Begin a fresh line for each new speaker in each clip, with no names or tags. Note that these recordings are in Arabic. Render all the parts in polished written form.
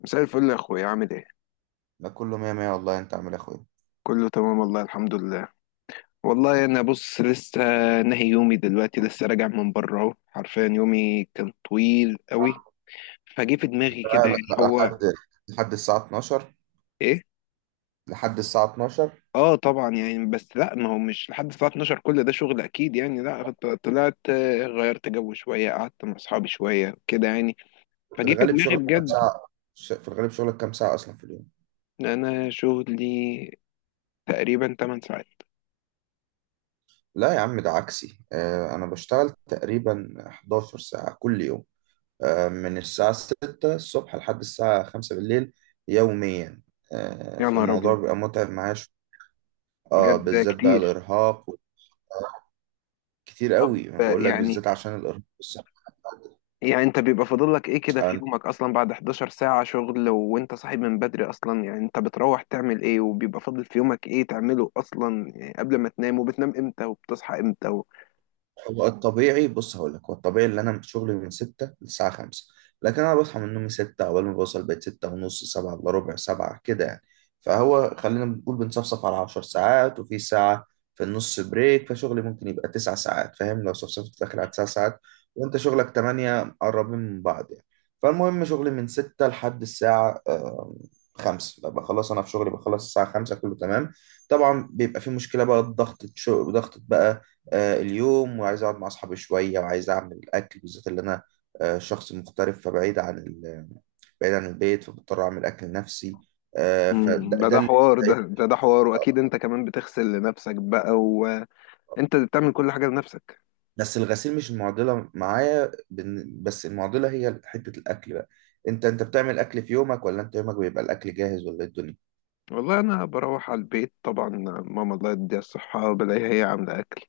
مساء الفل يا اخويا، عامل ايه؟
لا، كله مية مية والله. انت عامل يا اخويا
كله تمام والله، الحمد لله. والله انا بص، لسه نهي يومي دلوقتي، لسه راجع من بره اهو. حرفيا يومي كان طويل قوي، فجه في
لا
دماغي كده.
لا
يعني
لا
هو
لحد الساعة 12.
ايه
لحد الساعة 12.
اه طبعا يعني، بس لا ما هو مش لحد الساعه 12 كل ده شغل اكيد يعني. لا، طلعت، غيرت جو شويه، قعدت مع اصحابي شويه كده يعني.
في
فجه في
الغالب
دماغي
شغلك كام
بجد.
ساعة؟ في الغالب شغلك كام ساعة أصلا في اليوم؟
إن انا شغلي تقريبا 8 ساعات.
لا يا عم ده عكسي. أنا بشتغل تقريبا 11 ساعة كل يوم، آه من الساعة 6 الصبح لحد الساعة 5 بالليل، يوميا.
يا نهار
فالموضوع
ابيض،
بيبقى متعب معايا شوية. اه
بجد ده
بالذات بقى
كتير.
الإرهاق، كتير
طب
قوي. أنا بقول لك
يعني،
بالذات عشان الإرهاق الصحي.
يعني انت بيبقى فاضل لك ايه كده في يومك اصلا بعد 11 ساعة شغل وانت صاحب من بدري اصلا؟ يعني انت بتروح تعمل ايه، وبيبقى فاضل في يومك ايه تعمله اصلا يعني؟ قبل ما تنام، وبتنام امتى وبتصحى امتى و...
هو الطبيعي، بص هقول لك، هو الطبيعي اللي انا شغلي من 6 للساعه 5، لكن انا بصحى من نومي 6. اول ما بوصل بيت 6 ونص، 7 الا ربع، 7 كده يعني. فهو خلينا بنقول بنصفصف على 10 ساعات، وفي ساعه في النص بريك، فشغلي ممكن يبقى 9 ساعات. فاهم؟ لو صفصفت داخل على 9 ساعات وانت شغلك 8، قربين من بعض يعني. فالمهم شغلي من 6 لحد الساعه 5، بخلص، انا في شغلي بخلص الساعه 5، كله تمام. طبعا بيبقى في مشكله بقى، ضغط شغل، ضغط بقى اليوم. وعايز اقعد مع اصحابي شويه، وعايز اعمل اكل، بالذات اللي انا شخص مغترب، فبعيد عن بعيد عن البيت، فبضطر اعمل اكل لنفسي. فده
مم، ده
ده
ده
اللي
حوار، ده
بيتعبني.
ده ده حوار. واكيد انت كمان بتغسل لنفسك بقى، وانت اللي بتعمل كل حاجة لنفسك.
بس الغسيل مش المعضله معايا، بس المعضله هي حته الاكل بقى. انت بتعمل اكل في يومك، ولا انت يومك بيبقى الاكل جاهز، ولا إيه الدنيا؟
والله انا بروح على البيت طبعا، ماما الله يديها الصحة بلاقيها هي عاملة اكل،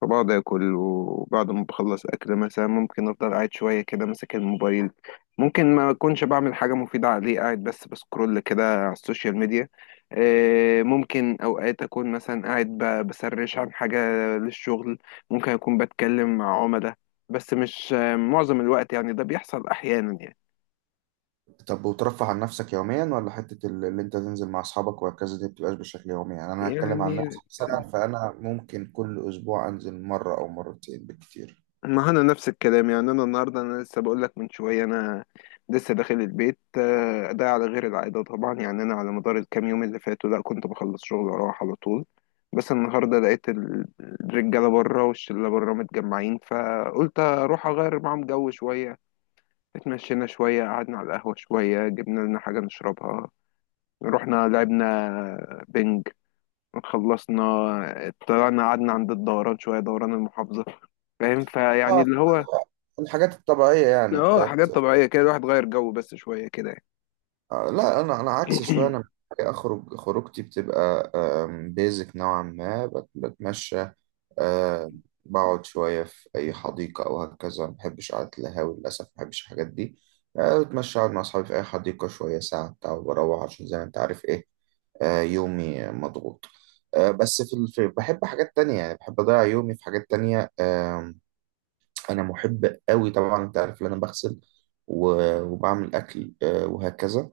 فبقعد اكل. وبعد ما بخلص اكل، مثلا ممكن افضل قاعد شويه كده ماسك الموبايل. ممكن ما اكونش بعمل حاجه مفيده عليه، قاعد بس بسكرول كده على السوشيال ميديا. ممكن اوقات اكون مثلا قاعد بسرش عن حاجه للشغل، ممكن اكون بتكلم مع عملاء. بس مش آه، معظم الوقت يعني، ده بيحصل احيانا يعني.
طب، وترفه عن نفسك يوميا، ولا حته اللي انت تنزل مع اصحابك وهكذا دي بتبقاش بشكل يومي؟ يعني انا هتكلم عن نفسي
يعني
مثلا، فانا ممكن كل اسبوع انزل مره او مرتين بالكتير.
ما انا نفس الكلام يعني. انا النهارده، انا لسه بقول لك من شويه انا لسه داخل البيت. ده على غير العاده طبعا يعني. انا على مدار الكام يوم اللي فاتوا لا، كنت بخلص شغل واروح على طول. بس النهارده لقيت الرجاله بره والشله بره متجمعين، فقلت اروح اغير معاهم جو شويه. اتمشينا شويه، قعدنا على القهوه شويه، جبنا لنا حاجه نشربها، رحنا لعبنا بنج، خلصنا طلعنا قعدنا عند الدوران شويه، دوران المحافظه. فاهم، فيعني
آه،
اللي هو
الحاجات الطبيعية يعني
اه،
بتاعت
حاجات طبيعية كده. الواحد غير جو بس شوية كده يعني.
لا، أنا عكس شوية. أنا أخرج، خروجتي بتبقى بيزك نوعا ما، بتمشى، آه، بقعد شوية في أي حديقة أو هكذا. ما بحبش قعدة القهاوي للأسف، ما بحبش الحاجات دي. بتمشى، أقعد مع أصحابي في أي حديقة شوية ساعة بتاع وبروح، عشان زي ما أنت عارف إيه، يومي مضغوط. بس في بحب حاجات تانية، يعني بحب أضيع يومي في حاجات تانية. انا محب قوي. طبعا انت عارف ان انا بغسل وبعمل اكل وهكذا.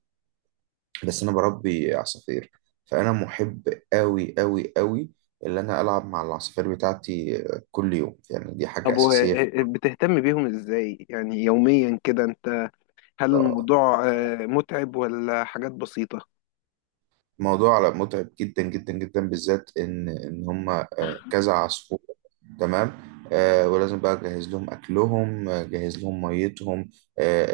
بس انا بربي عصافير، فانا محب قوي قوي قوي اللي انا العب مع العصافير بتاعتي كل يوم. يعني دي حاجة
طب و،
اساسية في
بتهتم بيهم ازاي يعني يوميا كده انت؟ هل
آه،
الموضوع متعب ولا حاجات بسيطة؟
موضوع متعب جدا جدا جدا، بالذات ان هم كذا عصفور. تمام. ولازم بقى اجهز لهم اكلهم، اجهز لهم ميتهم، آه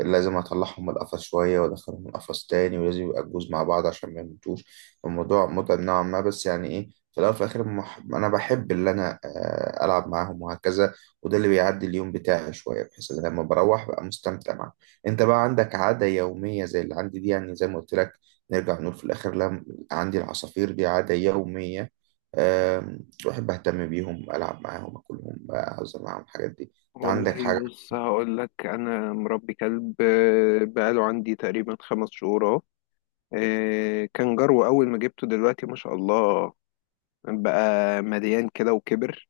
آه لازم اطلعهم من القفص شويه وادخلهم القفص تاني، ولازم يبقى الجوز مع بعض عشان ما يموتوش. الموضوع متعب نوعا ما، بس يعني ايه، في الاول وفي الاخر انا بحب اللي انا العب معاهم وهكذا. وده اللي بيعدي اليوم بتاعي شويه، بحيث ان أنا لما بروح بقى مستمتع معاهم. انت بقى عندك عاده يوميه زي اللي عندي دي؟ يعني زي ما قلت لك، نرجع نقول في الآخر، لا، عندي العصافير دي عادة يومية. بحب أهتم بيهم، ألعب معاهم، أكلهم، أهزر معاهم، الحاجات دي. أنت عندك
والله
حاجة؟
بص، هقول لك انا مربي كلب، بقاله عندي تقريبا خمس شهور اهو. كان جرو اول ما جبته، دلوقتي ما شاء الله بقى مليان كده وكبر.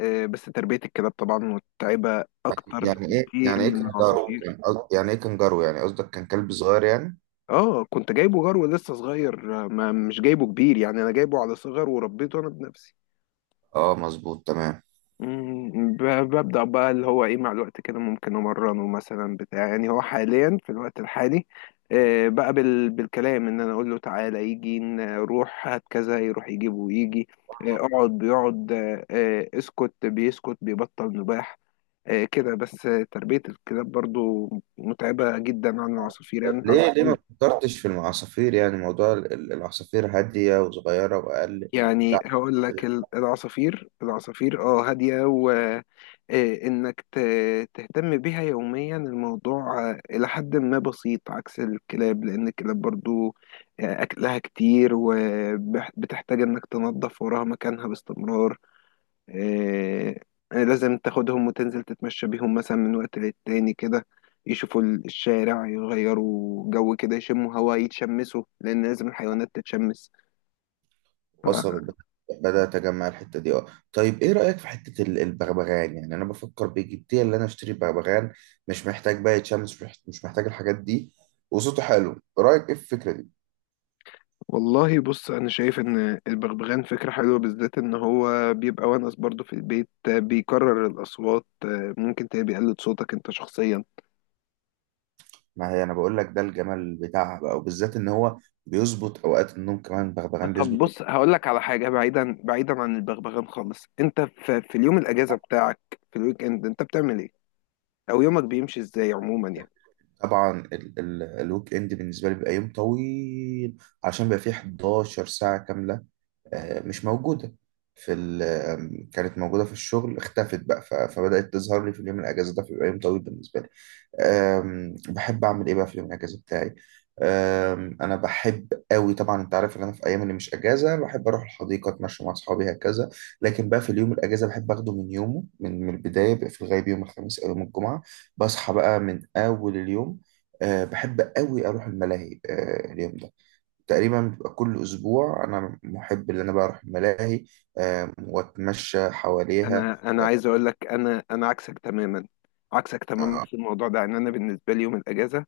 بس تربية الكلاب طبعا متعبة اكتر
يعني إيه،
بكتير
يعني إيه
من
كنجارو؟
العصافير.
كان يعني إيه كنجارو؟ يعني قصدك كان كلب صغير يعني؟
اه، كنت جايبه جرو لسه صغير، ما مش جايبه كبير يعني. انا جايبه على صغر وربيته انا بنفسي.
أه، مظبوط، تمام.
مم، ببدأ بقى اللي هو ايه مع الوقت كده، ممكن امرنه مثلا بتاع. يعني هو حاليا في الوقت الحالي، بقى بالكلام. ان انا اقول له تعالى يجي، نروح هات كذا يروح يجيب ويجي. اقعد بيقعد، اسكت بيسكت بيبطل نباح. كده بس. تربية الكلاب برضو متعبة جدا عن العصافير يعني.
طب
انت
ليه، ليه ما
عصافير،
فكرتش في العصافير؟ يعني موضوع العصافير هادية وصغيرة وأقل
يعني
بتاع.
هقول لك العصافير. العصافير اه هادية، وإنك تهتم بيها يوميا الموضوع إلى حد ما بسيط، عكس الكلاب. لأن الكلاب برضو أكلها كتير، وبتحتاج إنك تنظف وراها مكانها باستمرار. آه، لازم تاخدهم وتنزل تتمشى بيهم مثلا من وقت للتاني كده، يشوفوا الشارع، يغيروا جو كده، يشموا هوا، يتشمسوا، لأن لازم الحيوانات تتشمس.
وصلت، بدأت أجمع الحتة دي. اه، طيب إيه رأيك في حتة البغبغان؟ يعني أنا بفكر بجدية اللي أنا أشتري بغبغان. مش محتاج بقى شمس، مش محتاج الحاجات دي، وصوته حلو. رأيك إيه في الفكرة دي؟
والله بص، انا شايف ان البغبغان فكره حلوه، بالذات ان هو بيبقى ونس برضه في البيت. بيكرر الاصوات، ممكن تلاقيه بيقلد صوتك انت شخصيا.
ما هي أنا بقول لك ده الجمال بتاعها بقى، وبالذات إن هو بيظبط أوقات النوم كمان. بغبغان بيظبط
طب
أوقات.
بص، هقول لك على حاجه بعيدا، بعيدا عن البغبغان خالص. انت في، في اليوم الاجازه بتاعك، في الويك اند، انت بتعمل ايه، او يومك بيمشي ازاي عموما يعني؟
طبعا ال ال الويك إند بالنسبة لي بيبقى يوم طويل، عشان بيبقى فيه 11 ساعة كاملة مش موجودة في كانت موجودة في الشغل، اختفت بقى، فبدأت تظهر لي في اليوم الأجازة. ده بيبقى يوم طويل بالنسبة لي. بحب أعمل إيه بقى في اليوم الأجازة بتاعي؟ أنا بحب قوي. طبعا أنت عارف إن أنا في أيام اللي مش أجازة بحب أروح الحديقة أتمشى مع أصحابي هكذا، لكن بقى في اليوم الأجازة بحب أخده من يومه، من البداية. بيبقى في الغالب يوم الخميس أو يوم الجمعة، بصحى بقى من أول اليوم. بحب قوي أروح الملاهي اليوم ده. تقريبا بتبقى كل أسبوع أنا محب إن أنا بروح الملاهي وأتمشى حواليها.
انا عايز اقول لك، انا عكسك تماما، عكسك تماما
آه،
في الموضوع ده. ان انا بالنسبه لي يوم الاجازه،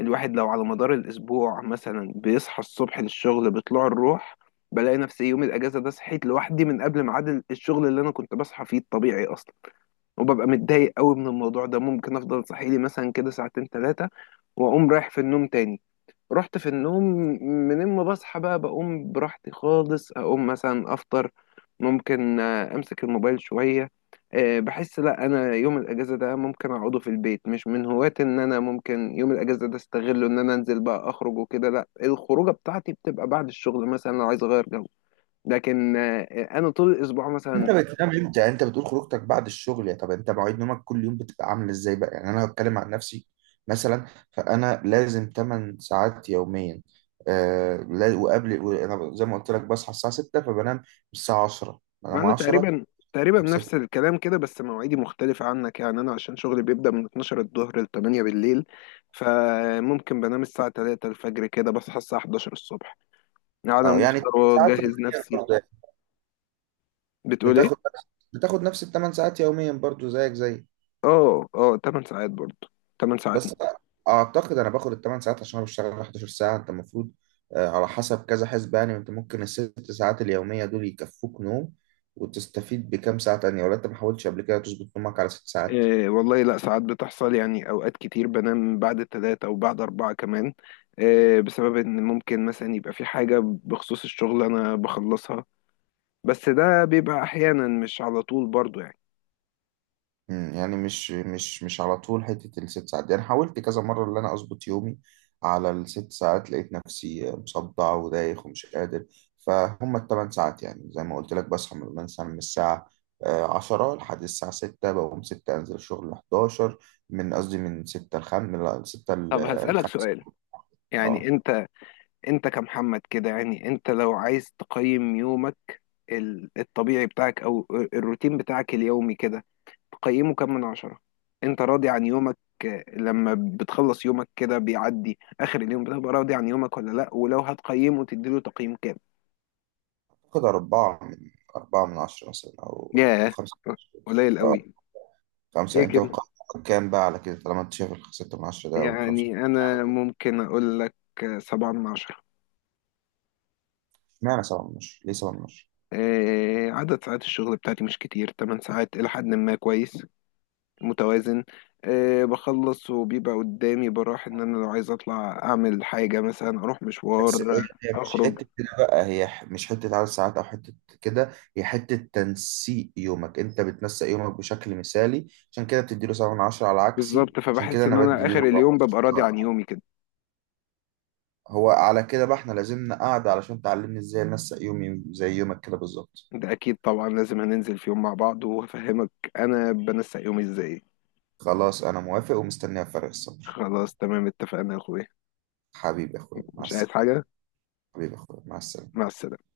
الواحد لو على مدار الأسبوع مثلا بيصحى الصبح للشغل بطلوع الروح، بلاقي نفسي يوم الأجازة ده صحيت لوحدي من قبل ميعاد الشغل اللي أنا كنت بصحى فيه الطبيعي أصلا، وببقى متضايق قوي من الموضوع ده. ممكن أفضل صاحي لي مثلا كده ساعتين ثلاثة وأقوم رايح في النوم تاني. رحت في النوم، من ما بصحى بقى بقوم براحتي خالص. اقوم مثلا افطر، ممكن امسك الموبايل شوية. بحس لا انا يوم الاجازة ده ممكن اقعده في البيت. مش من هواة ان انا ممكن يوم الاجازة ده استغله ان انا انزل بقى اخرج وكده. لا، الخروجة بتاعتي بتبقى بعد الشغل مثلا لو عايز اغير جو. لكن انا طول الاسبوع
أنت
مثلا،
بتنام إمتى؟ أنت بتقول خروجتك بعد الشغل. يا طب أنت مواعيد نومك كل يوم بتبقى عاملة إزاي بقى؟ يعني أنا هتكلم عن نفسي مثلا، فأنا لازم 8 ساعات يوميا. وقبل، أنا زي ما قلت لك بصحى الساعة 6، فبنام الساعة 10.
ما
بنام
انا
10،
تقريبا
طب 6،
نفس الكلام كده، بس مواعيدي مختلفة عنك يعني. انا عشان شغلي بيبدأ من 12 الظهر ل 8 بالليل، فممكن بنام الساعة 3 الفجر كده، بصحى الساعة 11 الصبح، قاعد
أه يعني
مفطر
ساعات
واجهز
يوميا
نفسي.
برضه يعني.
بتقول ايه؟
بتاخد، بتاخد نفس الثمان ساعات يوميا برضه، زيك زيك.
اه 8 ساعات برضه، 8 ساعات.
بس اعتقد انا باخد الثمان ساعات عشان انا بشتغل 11 ساعه. انت المفروض على حسب كذا حسبة يعني، انت ممكن الست ساعات اليوميه دول يكفوك نوم وتستفيد بكام ساعه تانية. ولا انت ما حاولتش قبل كده تظبط نومك على ست ساعات؟
إيه والله، لا ساعات بتحصل يعني، اوقات كتير بنام بعد الثلاثة او بعد اربعة كمان. إيه، بسبب ان ممكن مثلا يبقى في حاجة بخصوص الشغل انا بخلصها. بس ده بيبقى احيانا، مش على طول برضه يعني.
يعني مش على طول حتة الست ساعات دي. أنا حاولت كذا مرة إن أنا أظبط يومي على الست ساعات، لقيت نفسي مصدع ودايخ ومش قادر. فهم التمن ساعات يعني زي ما قلت لك، بصحى من مثلا من الساعة عشرة لحد الساعة ستة، بقوم ستة أنزل الشغل لحداشر. من قصدي من ستة لخم من لا، ستة
طب هسألك
لخمسة.
سؤال، يعني
أه
انت، انت كمحمد كده، يعني انت لو عايز تقيم يومك، الطبيعي بتاعك او الروتين بتاعك اليومي كده، تقيمه كام من عشرة؟ انت راضي عن يومك لما بتخلص يومك كده بيعدي اخر اليوم، بتبقى راضي عن يومك ولا لا، ولو هتقيمه تديله تقييم كام؟
كده أربعة من، أربعة من عشرة مثلا، أو أو
ياه،
خمسة.
قليل
أه
قوي. ليه
خمسة. أنت
كده؟
بتقعد كام بقى على كده طالما أنت شايف الستة من عشرة ده أو خمسة؟
يعني انا ممكن اقول لك سبعة من عشرة.
اشمعنى سبعة من عشرة؟ ليه سبعة من عشرة؟
عدد ساعات الشغل بتاعتي مش كتير، 8 ساعات إلى حد ما كويس، متوازن. أه بخلص وبيبقى قدامي براح، ان انا لو عايز اطلع اعمل حاجة، مثلا اروح
بس
مشوار،
هي، هي مش
اخرج.
حتة كده بقى، هي مش حتة عدد ساعات أو حتة كده، هي حتة تنسيق يومك. أنت بتنسق يومك بشكل مثالي، عشان كده بتديله سبعة من عشرة. على عكسي،
بالظبط،
عشان كده
فبحس ان
أنا بدي
انا
اليوم
اخر
أربعة
اليوم ببقى
من
راضي عن
عشرة.
يومي كده.
هو على كده بقى إحنا لازمنا قاعدة علشان تعلمني إزاي أنسق يومي زي يومك كده بالظبط.
ده اكيد طبعا، لازم هننزل في يوم مع بعض وهفهمك انا بنسق يومي ازاي.
خلاص أنا موافق ومستنيها بفارغ الصبر.
خلاص تمام، اتفقنا يا اخويا.
حبيبي يا أخويا، مع
مش عايز
السلامة.
حاجة،
حبيبي يا أخويا، مع
مع
السلامة.
السلامة.